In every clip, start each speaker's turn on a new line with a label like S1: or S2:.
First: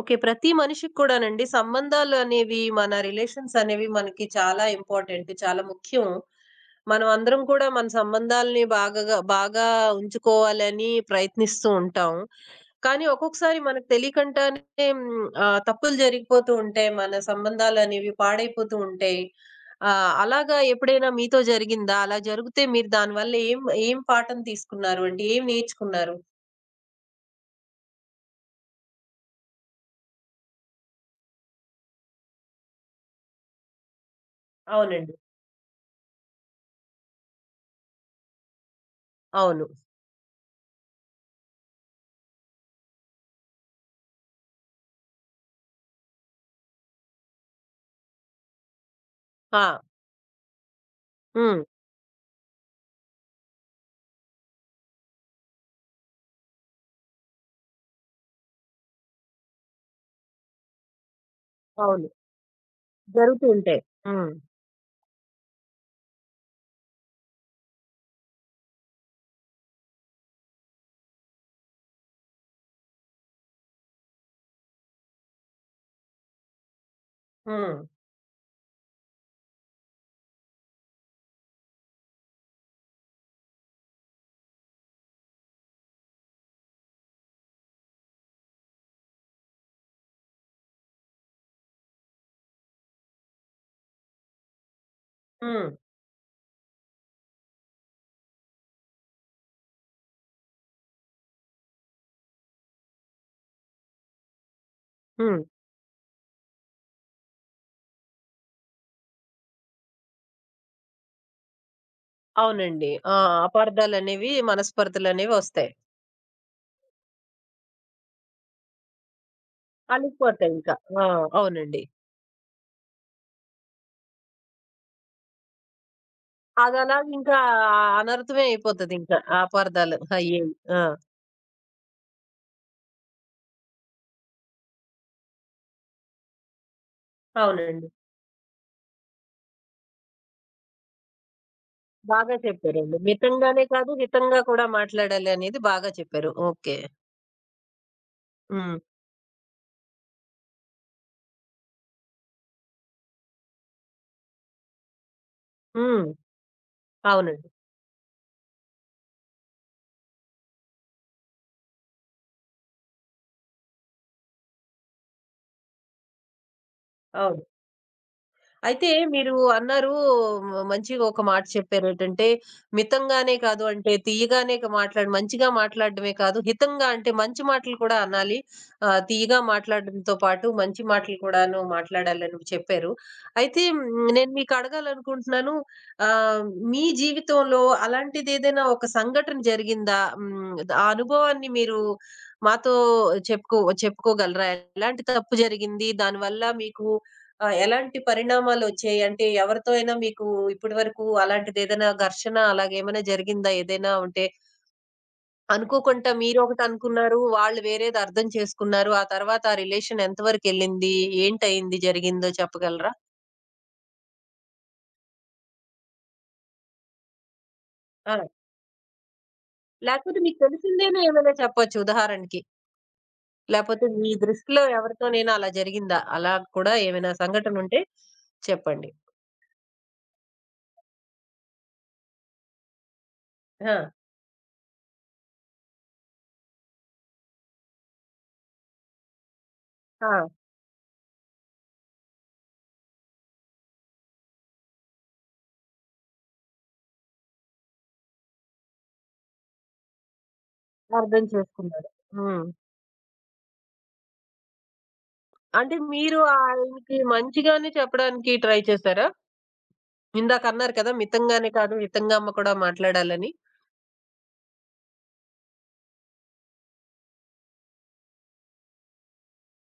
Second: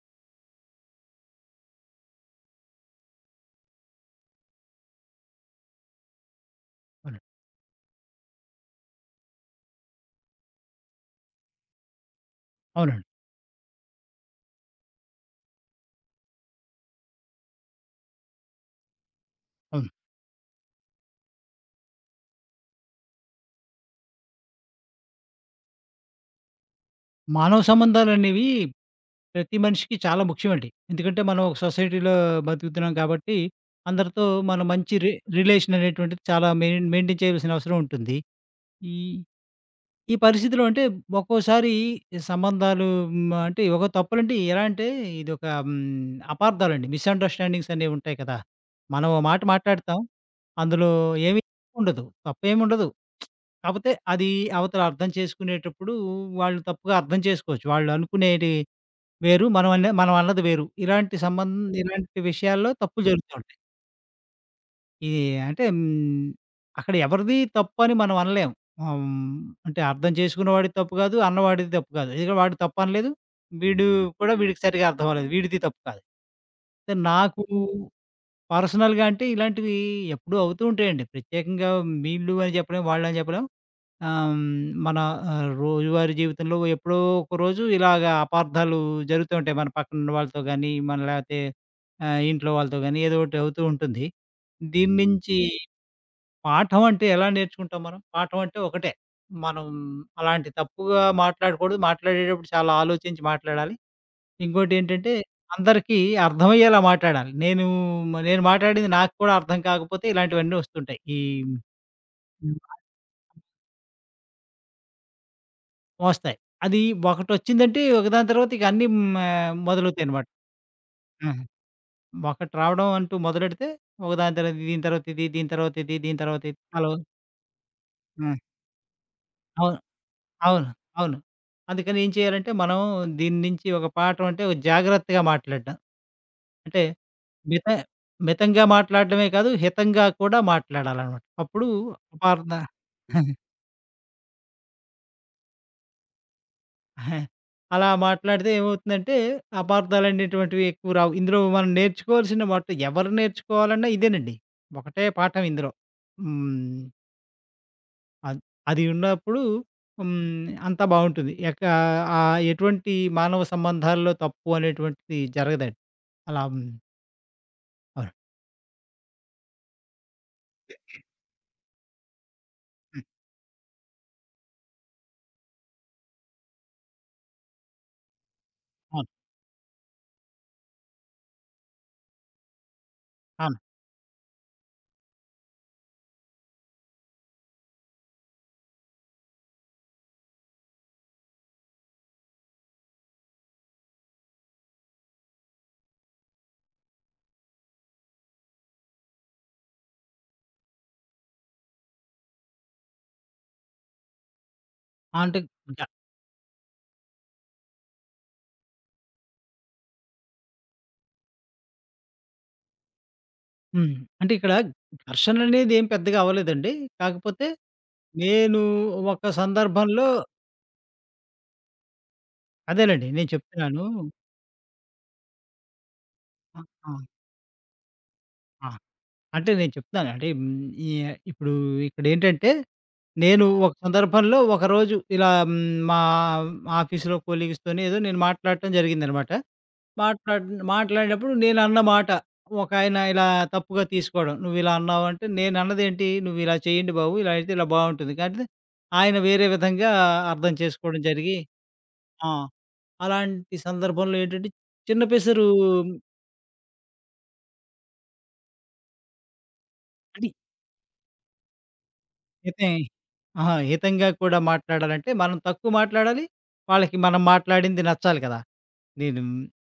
S1: Okay. ప్రతి మనిషికి కూడానండి సంబంధాలనేవి, మన రిలేషన్స్ అనేవి మనకి చాలా ఇంపార్టెంట్. చాలా ముఖ్యం. మనం
S2: అవునండి.
S1: అందరం కూడా మన సంబంధాలని బాగా ఉంచుకోవాలని ప్రయత్నిస్తూ ఉంటాం. కానీ
S2: అవునండి.
S1: ఒక్కొక్కసారి మనకు తెలియకుండానే తప్పులు జరిగిపోతూ ఉంటాయి. మన సంబంధాలనేవి పాడైపోతూ ఉంటాయి.
S2: అవును.
S1: అలాగా ఎప్పుడైనా మీతో జరిగిందా? అలా జరిగితే మీరు దానివల్ల ఏం ఏం పాఠం తీసుకున్నారు? అంటే ఏం నేర్చుకున్నారు?
S2: మానవ సంబంధాలనేవి ప్రతి మనిషికి చాలా ముఖ్యమండి. ఎందుకంటే మనం ఒక సొసైటీలో బతుకుతున్నాం కాబట్టి, అందరితో మన మంచి
S1: అవునండి.
S2: రిలేషన్ అనేటువంటిది చాలా మెయింటైన్ చేయవలసిన అవసరం ఉంటుంది. ఈ
S1: అవును.
S2: ఈ పరిస్థితిలో అంటే ఒక్కోసారి సంబంధాలు అంటే ఒక తప్పులంటే ఎలా అంటే ఇదొక అపార్థాలండి. మిస్‌అండర్‌స్టాండింగ్స్ అనేవి ఉంటాయి కదా! మనం ఓ మాట
S1: ఆ!
S2: మాట్లాడతాం. అందులో ఏమీ
S1: హ్మ్.
S2: తప్ప ఏమి ఉండదు. తప్పేముండదు. కాపోతే అది అవతల అర్థం చేసుకునేటప్పుడు వాళ్ళు తప్పుగా అర్థం చేసుకోవచ్చు. వాళ్ళనుకునేది వేరు. మనం అన్నది వేరు.
S1: అవును.
S2: ఇలాంటి విషయాల్లో తప్పులు జరుగుతూ
S1: జరుగుతూ
S2: ఉంటాయి.
S1: ఉంటాయి. హ్మ్.
S2: ఈ అంటే హ్మ్, అక్కడ ఎవరిది తప్పని మనం అనలేం. ఆహ్, హ్మ్, అంటే అర్థం చేసుకున్నవాడిది తప్పు కాదు. అన్నవాడిది తప్పు కాదు. ఇదిగో వాడు తప్పనలేదు. వీడు కూడా వీడికి సరిగ్గా అర్థం అవ్వలేదు. వీడిది తప్పు కాదు. అయితే నాకు
S1: హ్మ్.
S2: పర్సనల్‌గా అంటే ఇలాంటివి ఎప్పుడూ అవుతూ ఉంటాయండి. ప్రత్యేకంగా వీళ్ళు అని చెప్పలేం. వాళ్ళని చెప్పలేం. ఆహ్, హ్మ్. మన ఆహ్, రోజువారీ జీవితంలో ఎప్పుడో ఒకరోజు ఇలాగ అపార్థాలు జరుగుతూ ఉంటాయి. మన పక్కనున్న వాళ్ళతో గానీ, ఇంట్లో వాళ్ళతో గానీ ఏదో ఒకటి అవుతూ ఉంటుంది. దీని హ్మ్. నుంచి
S1: హ్మ్.
S2: పాఠం అంటే ఎలా నేర్చుకుంటాం మనం? పాఠం అంటే ఒకటే. మనం అలాంటి తప్పుగా మాట్లాడకూడదు. మాట్లాడేటప్పుడు చాలా ఆలోచించి మాట్లాడాలి. ఇంకోటేంటంటే
S1: హ్మ్.
S2: అందరికీ అర్థమయ్యేలా మాట్లాడాలి. నేను మాట్లాడింది నాకు కూడా అర్థం కాకపోతే ఇలాంటివన్నీ వస్తుంటాయి.
S1: అవునండి. ఆ! అపార్థాలనేవి, మనస్పర్ధలనేవి ఒస్తాయి.
S2: వస్తాయి. అది ఒకటొచ్చిందంటే ఒకదాని తర్వాత ఇక అన్నీ మొదలవుతాయనమాట.
S1: అలిగిపోతాయింకా. ఆ!
S2: హ్మ్.
S1: అవునండి.
S2: ఒకటి రావడం అంటూ మొదలెడితే ఒకదాని తర్వాత ఇది, దీని తర్వాత ఇది, దీని తర్వాత ఇది, దీని తర్వాత ఇది అలా.
S1: అదలాగింకా
S2: హ్మ్.
S1: అనర్థమే అయిపోతదింకా ఆ
S2: అవును.
S1: అపార్థాలు అయ్యేవి.
S2: అవును.
S1: ఆ!
S2: అవును. అందుకని ఏం చేయాలంటే మనం దీని నుంచి ఒక పాఠం అంటే ఒక జాగ్రత్తగా మాట్లాడడం. అంటే మిత
S1: అవునండి.
S2: మితంగా మాట్లాడడమే కాదు హితంగా కూడా మాట్లాడాలనమాట. అప్పుడు
S1: బాగా
S2: అపార్థ
S1: చెప్పారండి. మితంగానే కాదు, హితంగా కూడా మాట్లాడాలి అనేది బాగా చెప్పారు. ఓకే.
S2: ఆహా. అలా మాట్లాడితే
S1: హ్మ్.
S2: ఏమవుతుందంటే, అపార్థాలనేటువంటివి ఎక్కువ రావు. ఇందులో మనం నేర్చుకోవాల్సిన ఎవరు నేర్చుకోవాలన్నా ఇదేనండి. ఒకటే పాఠం ఇందులో.
S1: హ్మ్.
S2: హ్మ్.
S1: అవునండి.
S2: అద్ అది ఉన్నప్పుడు హ్మ్. అంతా బావుంటుంది. ఎటువంటి మానవ సంబంధాల్లో తప్పు అనేటువంటిది జరగదండి. అలా హ్మ్.
S1: అవును.
S2: అవును.
S1: అయితే మీరు అన్నారు, మంచిగా ఒక మాట చెప్పారు. ఏంటంటే
S2: హ్మ్.
S1: మితంగానే కాదు, అంటే తీయగానే మాట్లాడి మంచిగా మాట్లాడడమే కాదు, హితంగా అంటే మంచి మాటలు కూడా అనాలి.
S2: అవును.
S1: తీయగా మాట్లాడడంతో పాటు మంచి మాటలు కూడాను మాట్లాడాలని చెప్పారు.
S2: అవును.
S1: అయితే నేను మీకు అడగాలనుకుంటున్నాను. ఆహ్, మీ జీవితంలో అలాంటిదేదైనా ఒక సంఘటన జరిగిందా? ఆ అనుభవాన్ని మీరు మాతో చెప్పుకోగలరా? ఎలాంటి తప్పు జరిగింది? దానివల్ల మీకు ఆ! ఎలాంటి పరిణామాలొచ్చాయి? అంటే ఎవరితో అయినా మీకు ఇప్పటి వరకు అలాంటిదేదైనా ఘర్షణ అలాగేమైనా జరిగిందా? ఏదైనా ఉంటే
S2: ఆ! అంటే గ
S1: అనుకోకుండా మీరొకటనుకున్నారు. వాళ్ళు వేరేది అర్థం చేసుకున్నారు. ఆ తర్వాత ఆ రిలేషన్ ఎంత వరకెళ్ళింది? ఏంటయింది, జరిగిందో చెప్పగలరా?
S2: హ్మ్. అంటే ఇక్కడ ఘర్షణనేది ఏం పెద్దగా అవ్వలేదండి. కాకపోతే
S1: ఆ!
S2: నేను ఒక సందర్భంలో
S1: లేకపోతే మీకు తెలిసిందేనే ఏమైనా చెప్పొచ్చు ఉదాహరణకి.
S2: అదేనండి నేను
S1: లేపోతే
S2: చెప్తున్నాను.
S1: మీ దృష్టిలో ఎవరితోనైనా అలా జరిగిందా? అలా
S2: ఆ!
S1: కూడా
S2: ఆ!
S1: ఏమైనా సంఘటనుంటే
S2: ఆ!
S1: చెప్పండి.
S2: అంటే నేను చెప్తున్నాను. అంటే హ్మ్, ఈ ఇప్పుడు ఇక్కడేంటంటే, నేను ఒక
S1: ఆ!
S2: సందర్భంలో ఒకరోజు ఇలా మా ఆఫీస్‌లో కొలీగ్స్‌తోని ఏదో నేను మాట్లాడటం జరిగిందనమాట.
S1: ఆ!
S2: మాట్లాడి మాట్లాడినప్పుడు నేనన్న మాట ఒకాయన ఇలా తప్పుగా తీసుకోవడం. "నువ్విలా అన్నావంటే" నేనన్నదేంటి? "నువ్విలా చేయండి బాబు. ఇలా అయితే ఇలా బావుంటుంది." కాకపోతే ఆయన వేరే విధంగా అర్థం చేసుకోవడం
S1: అర్థం
S2: జరిగి.
S1: చేసుకున్నారు.
S2: ఆ!
S1: హ్మ్.
S2: అలాంటి సందర్భంలో ఏంటంటే చిన్న పెసరు
S1: అంటే మీరు ఆయనకి మంచిగానే చెప్పడానికి ట్రై చేసారా?
S2: అంటే
S1: ఇందాకన్నారు కదా! మితంగానే కాదు, మితంగా అమ్మ కూడా
S2: అయితే
S1: మాట్లాడాలని.
S2: ఆహా! హితంగా కూడా మాట్లాడాలంటే, మనం తక్కువ మాట్లాడాలి. వాళ్ళకి మనం మాట్లాడింది నచ్చాలి కదా! నేను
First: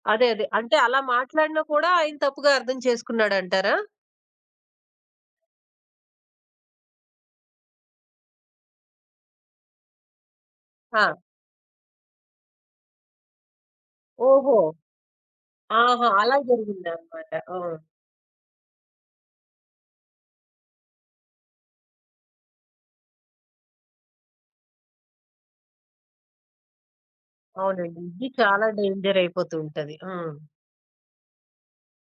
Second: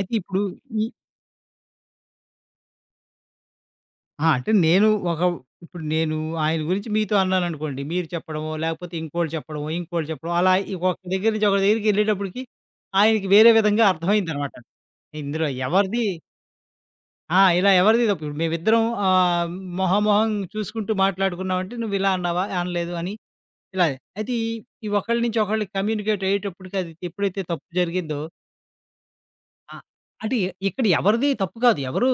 S2: అయితే
S1: అదే.
S2: ఇప్పుడు
S1: అదే. అంటే
S2: ఈ
S1: అలా మాట్లాడినా కూడా ఆయన తప్పుగా అర్థం చేసుకున్నాడంటారా?
S2: ఆ! అంటే నేను ఒక ఇప్పుడు నేను ఆయన గురించి మీతో అన్నాననుకోండి. మీరు చెప్పడమో, లేకపోతే ఇంకోళ్ళు చెప్పడమో, ఇంకోళ్ళు చెప్పడం అలా ఒక
S1: ఆ!
S2: దగ్గర నుంచి ఒక దగ్గరికెళ్ళేటప్పటికి ఆయనకి వేరే విధంగా అర్థమైందనమాట.
S1: ఓహో!
S2: ఇందులో ఎవరిది
S1: ఆహా! అలా జరిగిందనమాట.
S2: ఆ!
S1: ఆ!
S2: ఇలా ఎవరిది తప్పు? ఇప్పుడు మేమిద్దరం మొహామొహం చూసుకుంటూ మాట్లాడుకున్నామంటే, "నువ్వు ఇలా అన్నావా? అనలేదు" అని ఇలా. అయితే ఈ ఈ ఒకళ్ళ నుంచి ఒకళ్ళకి కమ్యూనికేట్ అయ్యేటప్పటికి అది ఎప్పుడైతే తప్పు
S1: అవునండి.
S2: జరిగిందో.
S1: ఇది చాలా డేంజర్ అయిపోతూ
S2: ఆ!
S1: ఉంటది. ఆ!
S2: ఇక్కడ ఎవరిది తప్పు కాదు. ఎవరు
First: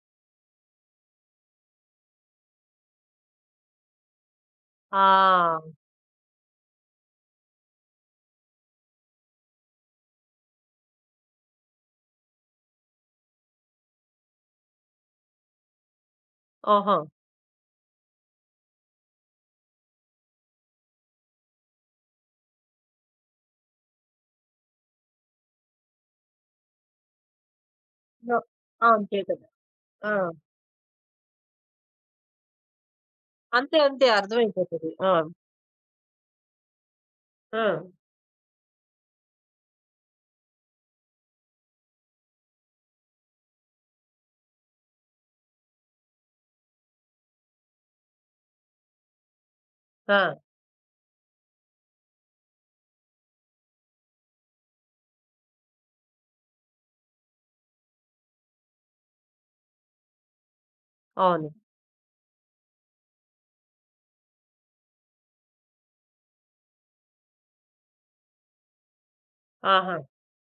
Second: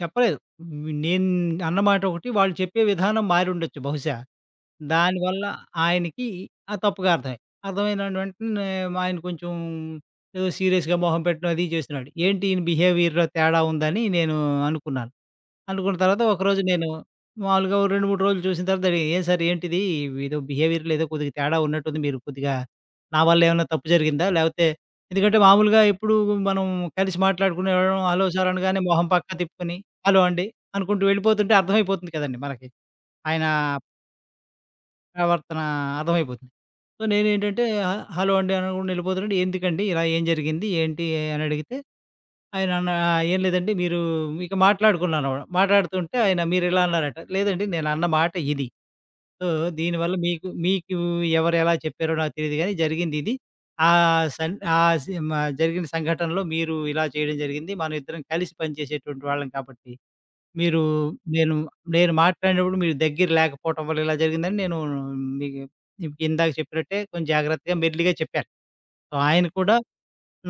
S2: చెప్పలేదు. నేను అన్న మాట ఒకటి, వాళ్ళు చెప్పే విధానం మారుండొచ్చు బహుశా. దానివల్ల
S1: ఆ!
S2: ఆయనకి ఆ తప్పుగా అర్థమైన వెంటనే ఆయన కొంచెం ఏదో సీరియస్‌గా మొహం పెట్టడం అది చేస్తున్నాడు. ఏంటి ఈయన బిహేవియర్‌లో తేడా ఉందని నేను అనుకున్నాను. అనుకున్న తర్వాత ఒకరోజు నేను
S1: ఓహో!
S2: మామూలుగా ఓ 2, 3 రోజులు చూసిన తర్వాత అడిగా, "ఏం సార్ ఏంటిది? ఏదో బిహేవియర్‌లో ఏదో కొద్దిగా తేడా ఉన్నట్టుంది. మీరు కొద్దిగా నా వల్ల ఏమన్నా తప్పు జరిగిందా? లేకపోతే?" ఎందుకంటే మామూలుగా ఎప్పుడు మనం కలిసి మాట్లాడుకునేవాళ్ళం. హలో
S1: నొ
S2: సార్ అనగానే
S1: ఆ!
S2: మొహం
S1: అంతే
S2: పక్క
S1: కదా!
S2: తిప్పుకొని,
S1: ఆ!
S2: హలో అండి అనుకుంటూ వెళ్ళిపోతుంటే అర్థమైపోతుంది కదండీ మనకి. ఆయన
S1: అంతే. అర్థమైపోతది. ఆ!
S2: ప్రవర్తన అర్థమైపోతుంది. సో,
S1: ఆ!
S2: నేనేంటంటే, "హ "హలో అండి" అనకుండా వెళ్ళిపోతుంటే, "ఎందుకండి? ఇలా ఏం జరిగింది? ఏంటి?" అని అడిగితే ఆయన అన్నా, "ఏం లేదండి మీరు" ఇక మాట్లాడుకున్నాను. మాట్లాడుతుంటే ఆయన మీరిలా అన్నారట. "లేదండి నేనన్న మాట ఇది. సో, దీనివల్ల
S1: ఆ!
S2: మీకు మీకు ఎవరెలా చెప్పారో నాకు తెలీదు గానీ జరిగిందిది. ఆ సన్ ఆ సిమ జరిగిన సంఘటనలో మీరు ఇలా చేయడం జరిగింది. మనం ఇద్దరం కలిసి పనిచేసేటువంటి వాళ్ళం కాబట్టి, మీరు
S1: అవును.
S2: నేను నేను మాట్లాడినప్పుడు మీరు దగ్గర లేకపోవటం వల్ల ఇలా జరిగిందని నేను మీకు మీకు ఇందాక చెప్పినట్టే కొంచెం జాగ్రత్తగా మెల్లిగా చెప్పాను." సో, ఆయన కూడా
S1: ఆహా!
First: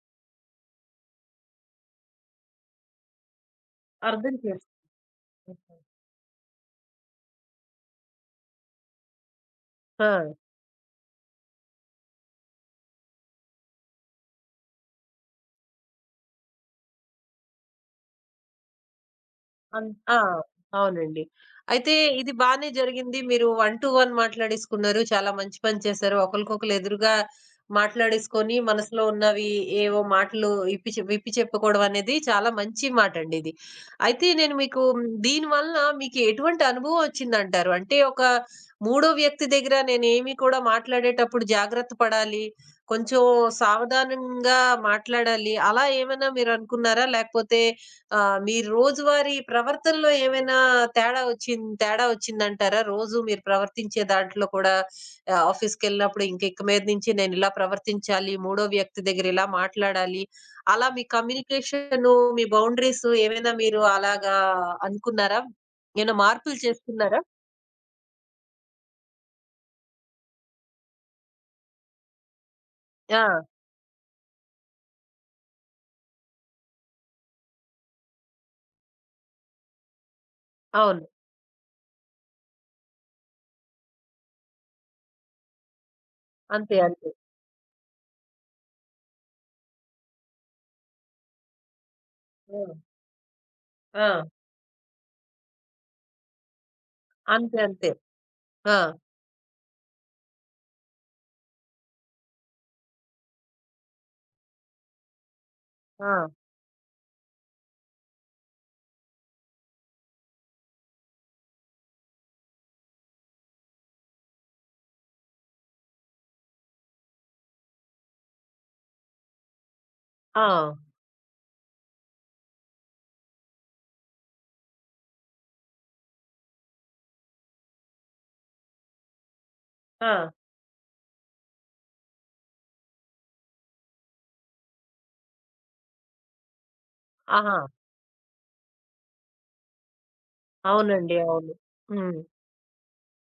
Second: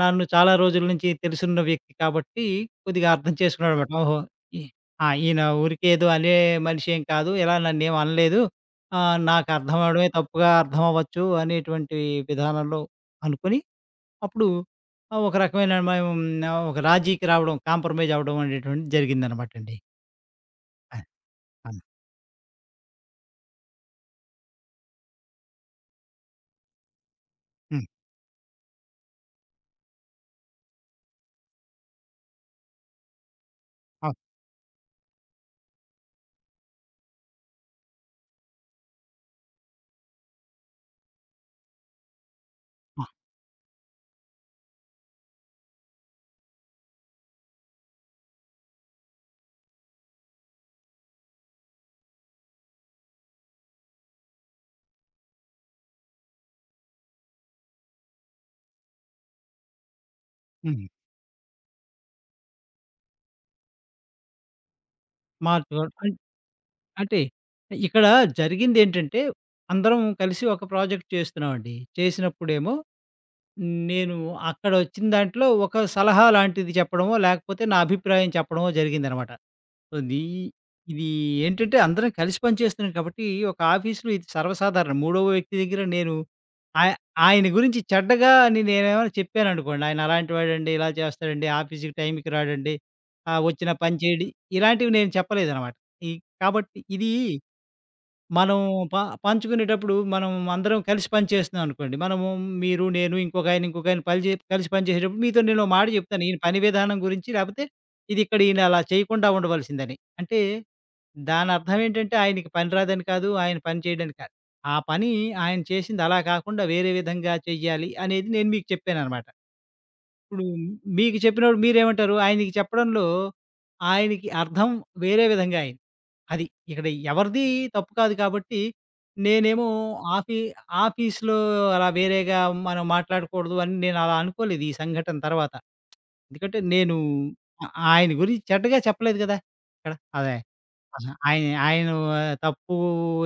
S2: నన్ను చాలా రోజుల నుంచి తెలిసున్న వ్యక్తి కాబట్టి కొద్దిగా అర్థం చేసుకున్నాడనమాట. ఓహో!
S1: అర్థం
S2: ఈ
S1: చేసుకో
S2: ఆ! ఈయన ఊరికే ఏదో అనే మనిషి ఏం కాదు. ఇలా నన్నేం అనలేదు. నాకు అర్థం
S1: ఆ!
S2: అవ్వడమే తప్పుగా అర్థం అవ్వచ్చు అనేటువంటి విధానంలో అనుకుని, అప్పుడు ఒక రకమైన మేము ఒక రాజీకి రావడం, కాంప్రమైజ్ అవ్వడం అనేటువంటిది జరిగిందనమాటండి.
S1: అన్ ఆ!
S2: ఆ!
S1: అవునండి.
S2: అవును.
S1: అయితే ఇది బానే జరిగింది. మీరు వన్ టు వన్ మాట్లాడేసుకున్నారు. చాలా మంచి పని చేశారు. ఒకళ్ళకొకళ్ళు ఎదురుగా
S2: హ్మ్.
S1: మాట్లాడేసుకొని మనసులో ఉన్నవి ఏవో మాటలు ఇప్పి చె విప్పి చెప్పుకోవడం అనేది చాలా మంచి మాటండి ఇది.
S2: అవును.
S1: అయితే నేను మీకు దీనివలన మీకు ఎటువంటి అనుభవం వచ్చిందంటారు? అంటే ఒక మూడో వ్యక్తి దగ్గర నేనేమి కూడా మాట్లాడేటప్పుడు జాగ్రత్త పడాలి.
S2: ఆ!
S1: కొంచెం సావధానంగా మాట్లాడాలి. అలా ఏమైనా మీరనుకున్నారా? లేకపోతే మీ రోజువారీ ప్రవర్తనలో ఏమైనా తేడా వచ్చిందంటారా? రోజు మీరు ప్రవర్తించే దాంట్లో కూడా ఆఫీస్‌కెళ్ళినప్పుడు ఇక మీద నుంచి నేనిలా ప్రవర్తించాలి, మూడో వ్యక్తి దగ్గర ఇలా మాట్లాడాలి.
S2: హ్మ్.
S1: అలా మీ కమ్యూనికేషను, మీ బౌండరీస్ ఏమైనా మీరు అలాగా అనుకున్నారా?
S2: మార్చుకోవడం అన్
S1: ఏమైనా మార్పులు చేసుకున్నారా?
S2: అంటే ఇక్కడ జరిగిందేంటంటే, అందరం కలిసి ఒక ప్రాజెక్ట్ చేస్తున్నామండి. చేసినప్పుడేమో
S1: ఆ!
S2: నేను అక్కడొచ్చిన దాంట్లో ఒక సలహా లాంటిది చెప్పడమో, లేకపోతే నా అభిప్రాయం చెప్పడమో జరిగిందనమాట. అది
S1: అవును.
S2: ఇది ఏంటంటే అందరం కలిసి పనిచేస్తున్నాం కాబట్టి, ఒక ఆఫీస్‌లో ఇది సర్వసాధారణం. మూడవ వ్యక్తి దగ్గర నేను
S1: అంతే.
S2: ఆయ
S1: అంతే.
S2: ఆయన గురించి చెడ్డగా అని నేనేమైనా చెప్పాననుకోండి, ఆయన అలాంటి వాడండి, ఇలా చేస్తాడండి, ఆఫీస్‌కి టైంకి
S1: హ్మ్.
S2: రాడండి, వచ్చిన పని చేయడు,
S1: ఆ!
S2: ఇలాంటివి నేను చెప్పలేదనమాట. ఈ కాబట్టి ఇది
S1: అంతే.
S2: మనం
S1: ఆ!
S2: ప పంచుకునేటప్పుడు మనం అందరం కలిసి పని చేస్తున్నాం అనుకోండి. మనము మీరు, నేను, ఇంకొక ఆయన, ఇంకొక ఆయన పని చే కలిసి పని చేసేటప్పుడు మీతో నేనో మాట చెప్తాను.
S1: ఆ!
S2: ఈయన పని విధానం గురించి లేపోతే ఇది ఇక్కడ ఈయన అలా చేయకుండా ఉండవలసిందని. అంటే దాని అర్థం ఏంటంటే ఆయనకి పని రాదని కాదు. ఆయన పని చేయడని కాదు. ఆ పని ఆయన చేసింది అలా కాకుండా వేరే విధంగా చెయ్యాలి అనేది నేను మీకు చెప్పాననమాట.
S1: ఆ!
S2: ఇప్పుడు మీకు చెప్పినప్పుడు మీరేమంటారు? ఆయనకి చెప్పడంలో ఆయనకి అర్థం వేరే విధంగా అయింది. అది. ఇక్కడ ఎవరిది తప్పు కాదు కాబట్టి, నేనేమో
S1: ఆ!
S2: ఆఫీ ఆఫీస్‌లో అలా వేరేగా మనం మాట్లాడకూడదు అని నేను అలా అనుకోలేదు ఈ సంఘటన తర్వాత. ఎందుకంటే నేను
S1: ఆహా!
S2: ఆ ఆయన గురించి చెడ్డగా చెప్పలేదు గదా! ఇక్కడ. అదే. ఆహా!
S1: అవునండి.
S2: ఆయన
S1: అవును.
S2: ఆయన
S1: హ్మ్.
S2: తప్పు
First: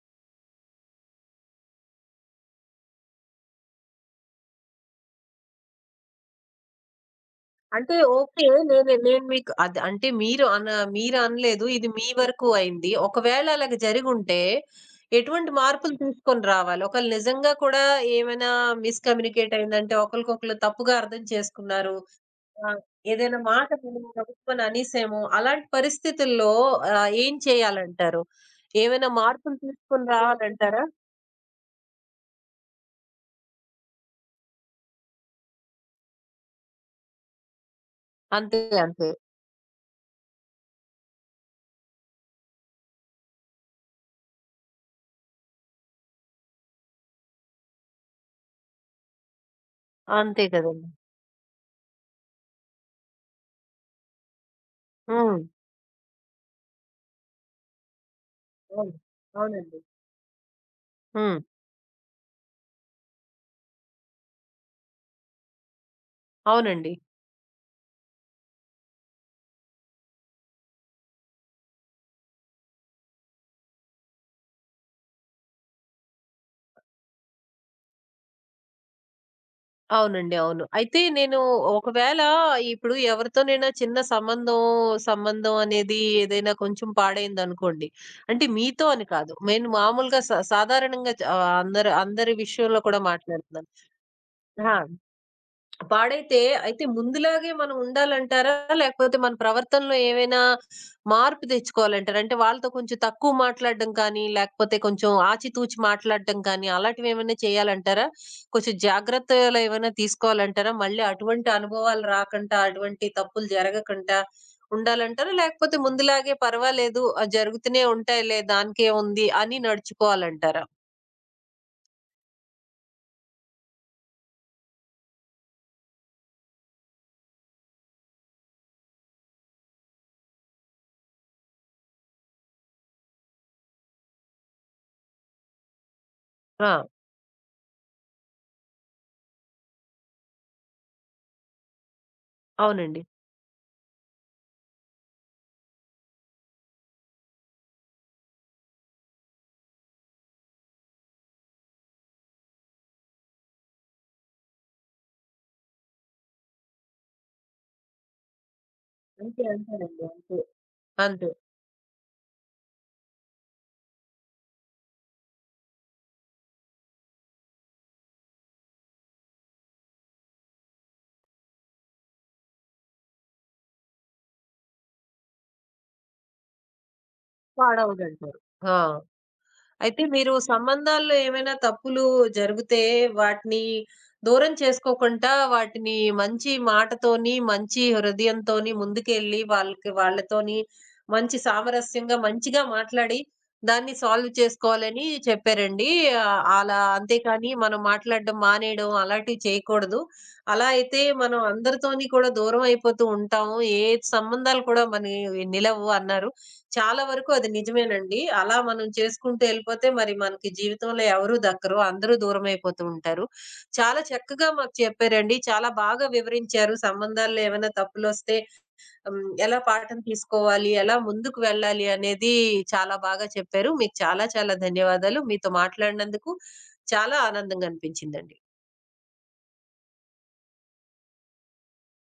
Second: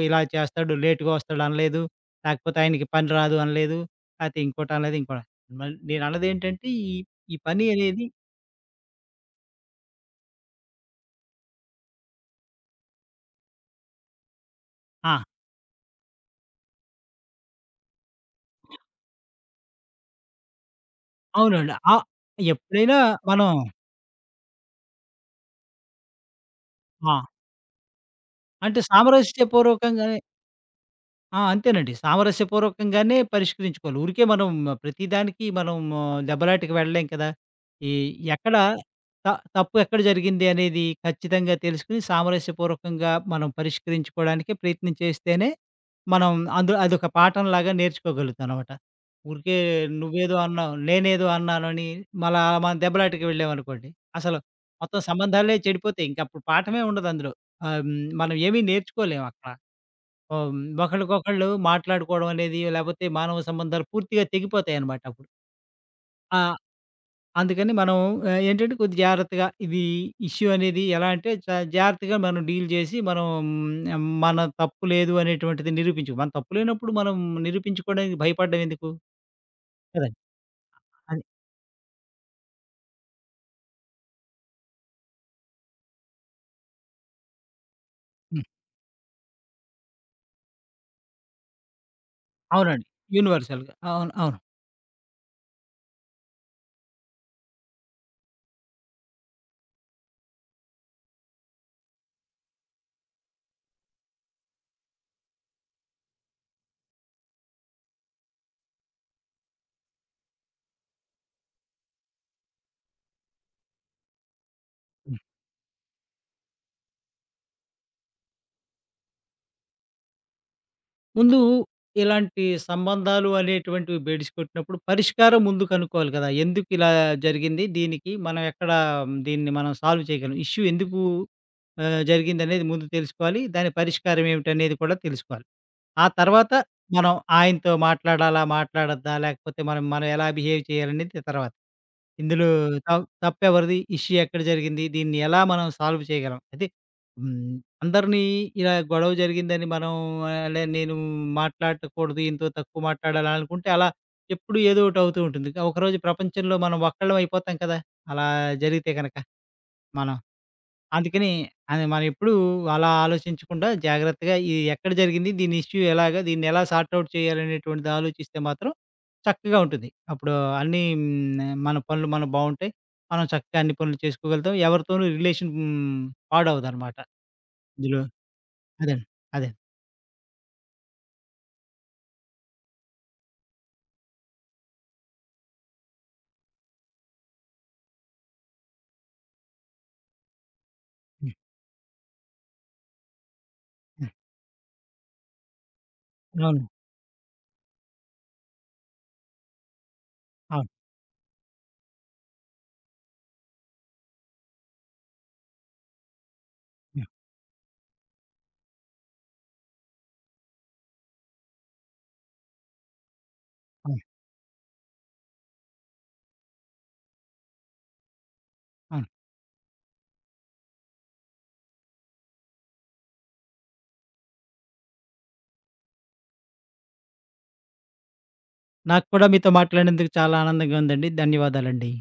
S2: ఇలా చేస్తాడు, లేట్‌గా వస్తాడు అనలేదు. లేకపోతే ఆయనకి పని రాదు అనలేదు. లేతే ఇంకోటి అనలేదు, ఇంకోటి నేనన్నదేంటంటే ఈ పని
S1: అంటే
S2: అనేది.
S1: ఓకే. నేను నేను మీకు అది అంటే మీరు అనలేదు. ఇది మీ వరకు అయింది. ఒకవేళ అలాగ జరిగుంటే
S2: ఆ!
S1: ఎటువంటి మార్పులు తీసుకొని రావాలి? ఒకవేళ నిజంగా కూడా ఏమైనా మిస్‌కమ్యూనికేట్ అయిందంటే ఒకళ్ళకొకళ్ళు తప్పుగా అర్థం
S2: అవునండి.
S1: చేసుకున్నారు. ఆహ్,
S2: ఎప్పుడైనా
S1: ఏదైనా
S2: మనం.
S1: మాట మనం గబుక్కుమని అనేసాము. అలాంటి పరిస్థితుల్లో
S2: ఆ!
S1: ఏం చేయాలంటారు?
S2: అంటే
S1: ఏమైనా మార్పులు తీసుకొని
S2: సామరస్యపూర్వకంగా.
S1: రావాలంటారా?
S2: అంతేనండి. సామరస్యపూర్వకంగానే పరిష్కరించుకోవాలి. ఊరికే మనం ప్రతిదానికి మనం ఆ, దెబ్బలాటకి వెళ్ళలేం కదా! ఈ ఎక్కడ
S1: అంతే. అంతే.
S2: త తప్పు ఎక్కడ జరిగింది అనేది ఖచ్చితంగా తెలుసుకొని, సామరస్యపూర్వకంగా మనం పరిష్కరించుకోవడానికే ప్రయత్నం చేస్తేనే, మనం అదొక పాఠంలాగా నేర్చుకోగలుగుతామనమాట. ఊరికే నువ్వేదో
S1: అంతే
S2: అన్నావు,
S1: కదండీ!
S2: నేనేదో అన్నానని మళ్ళా మనం దెబ్బలాటకి వెళ్ళామనుకోండి, అసలు మొత్తం
S1: హ్మ్.
S2: సంబంధాలే చెడిపోతాయి. ఇంకప్పుడు పాఠమే ఉండదు అందులో. మనం ఏమీ
S1: అవును.
S2: నేర్చుకోలేం అక్కడ.
S1: అవునండి.
S2: ఓహ్!
S1: హ్మ్.
S2: ఒకళ్ళకొకళ్ళు మాట్లాడుకోవడం అనేది, లేపోతే మానవ సంబంధాలు పూర్తిగా తెగిపోతాయనమాట అప్పుడు. ఆ!
S1: అవునండి.
S2: అందుకని మనం ఏంటంటే కొద్ది జాగ్రత్తగా ఇది ఇష్యూ అనేది ఎలా అంటే జాగ్రత్తగా మనం డీల్ చేసి మనం మన తప్పు లేదు అనేటువంటిది మన తప్పు లేనప్పుడు మనం నిరూపించుకోవడానికి భయపడడం ఎందుకు? కదండి.
S1: అవునండి. అవును. అయితే
S2: అది.
S1: నేను ఒకవేళ ఇప్పుడు ఎవరితోనైనా చిన్న సంబంధం, సంబంధం అనేది ఏదైనా కొంచెం పాడైందనుకోండి.
S2: హ్మ్.
S1: అంటే మీతో అని కాదు. నేను మామూలుగా సాధారణంగా అందరు అందరి విషయంలో
S2: అవునండి.
S1: కూడా మాట్లాడుతున్నాను.
S2: యూనివర్సల్‌గా. అవును.
S1: ఆ! పాడైతే అయితే ముందులాగే మనం ఉండాలంటారా? లేకపోతే మన ప్రవర్తనలో ఏవైనా మార్పు తెచ్చుకోవాలంటారా? అంటే వాళ్ళతో కొంచెం తక్కువ మాట్లాడడం కానీ, లేకపోతే కొంచెం ఆచితూచి మాట్లాడడం కానీ, అలాంటివేమైనా చేయాలంటారా? కొంచెం జాగ్రత్తలు ఏమైనా తీసుకోవాలంటారా? మళ్ళీ అటువంటి అనుభవాలు రాకుండా, అటువంటి తప్పులు జరగకుండా ఉండాలంటారా? లేకపోతే ముందులాగే పర్వాలేదు, జరుగుతూనే ఉంటాయిలే దానికేముంది అని నడుచుకోవాలంటారా?
S2: ముందు ఇలాంటి సంబంధాలు అనేటువంటివి బెడిసి కొట్టినప్పుడు పరిష్కారం ముందు కనుక్కోవాలి కదా! ఎందుకు ఇలా జరిగింది? దీనికి మనం ఎక్కడ దీన్ని మనం సాల్వ్ చేయగలం? ఇష్యూ ఎందుకు జరిగిందనేది ముందు తెలుసుకోవాలి. దాని పరిష్కారం ఏమిటనేది కూడా తెలుసుకోవాలి. ఆ తర్వాత
S1: ఆ!
S2: మనం ఆయనతో మాట్లాడాలా? మాట్లాడొద్దా? లేకపోతే మనం మనం ఎలా బిహేవ్ చేయాలనేది తర్వాత. ఇందులో త
S1: అవునండి.
S2: తప్పెవరిది? ఇష్యూ ఎక్కడ జరిగింది? దీన్ని ఎలా మనం సాల్వ్ చేయగలం? అయితే హ్మ్. అందరినీ ఇలా గొడవ జరిగిందని మనం ఆహ్, లే నేను మాట్లాడకూడదు, ఈయనతో తక్కువ మాట్లాడాలి అనుకుంటే అలా ఎప్పుడు ఏదో ఒకటి అవుతూ ఉంటుంది. ఒకరోజు ప్రపంచంలో మనం ఒక్కళ్ళం అయిపోతాం కదా! అలా జరిగితే గనక
S1: అంతే. అంతేనండి.
S2: మనం.
S1: అంతే.
S2: అందుకని అది మనం ఎప్పుడూ అలా ఆలోచించకుండా జాగ్రత్తగా ఇది ఎక్కడ జరిగింది? దీని ఇష్యూ ఎలాగా? దీన్ని ఎలా సార్ట్ ఔట్ చేయాలనేటువంటిది ఆలోచిస్తే మాత్రం చక్కగా ఉంటుంది. అప్పుడు అన్నీ మన పనులు మనకు బావుంటాయి. మనం చక్కగా అన్ని పనులు చేసుకోగలుగుతాం. ఎవరితోనూ రిలేషన్ పాడవదనమాట. ఇందులో
S1: పాడవదంటారు. ఆ!
S2: అదండి. అదే.
S1: అయితే మీరు సంబంధాల్లో ఏమైనా తప్పులు జరిగితే వాటిని దూరం చేసుకోకుండా వాటిని మంచి మాటతోని, మంచి హృదయంతోని ముందుకెళ్ళి వాళ్ళకి వాళ్ళతోని
S2: హ్మ్.
S1: మంచి సామరస్యంగా మంచిగా మాట్లాడి దాన్ని
S2: హ్మ్.
S1: సాల్వ్ చేసుకోవాలని చెప్పారండి.
S2: అవును.
S1: అలా అంతేకాని మనం మాట్లాడడం మానేయడం అలాంటివి చేయకూడదు. అలా
S2: అవును.
S1: అయితే మనం అందరితోని కూడా దూరం అయిపోతూ ఉంటాము. ఏ సంబంధాలు కూడా మనయి నిలవు అన్నారు. చాలా
S2: హ్మ్.
S1: వరకు అది నిజమేనండి. అలా మనం చేసుకుంటూ ఎళ్ళిపోతే మరి మనకి జీవితంలో ఎవరు దక్కరు. అందరూ దూరమైపోతూ ఉంటారు. చాలా
S2: అవును.
S1: చక్కగా మాకు చెప్పారండి. చాలా బాగా వివరించారు. సంబంధాల్లో ఏమైనా తప్పులొస్తే
S2: అవును.
S1: హ్మ్, ఎలా పాఠం తీసుకోవాలి? ఎలా ముందుకు వెళ్ళాలి? అనేది చాలా బాగా చెప్పారు. మీకు చాలా చాలా ధన్యవాదాలు. మీతో మాట్లాడినందుకు చాలా ఆనందంగా అనిపించిందండి.
S2: నాకు కూడా మీతో మాట్లాడినందుకు చాలా ఆనందంగా ఉందండి. ధన్యవాదాలండి.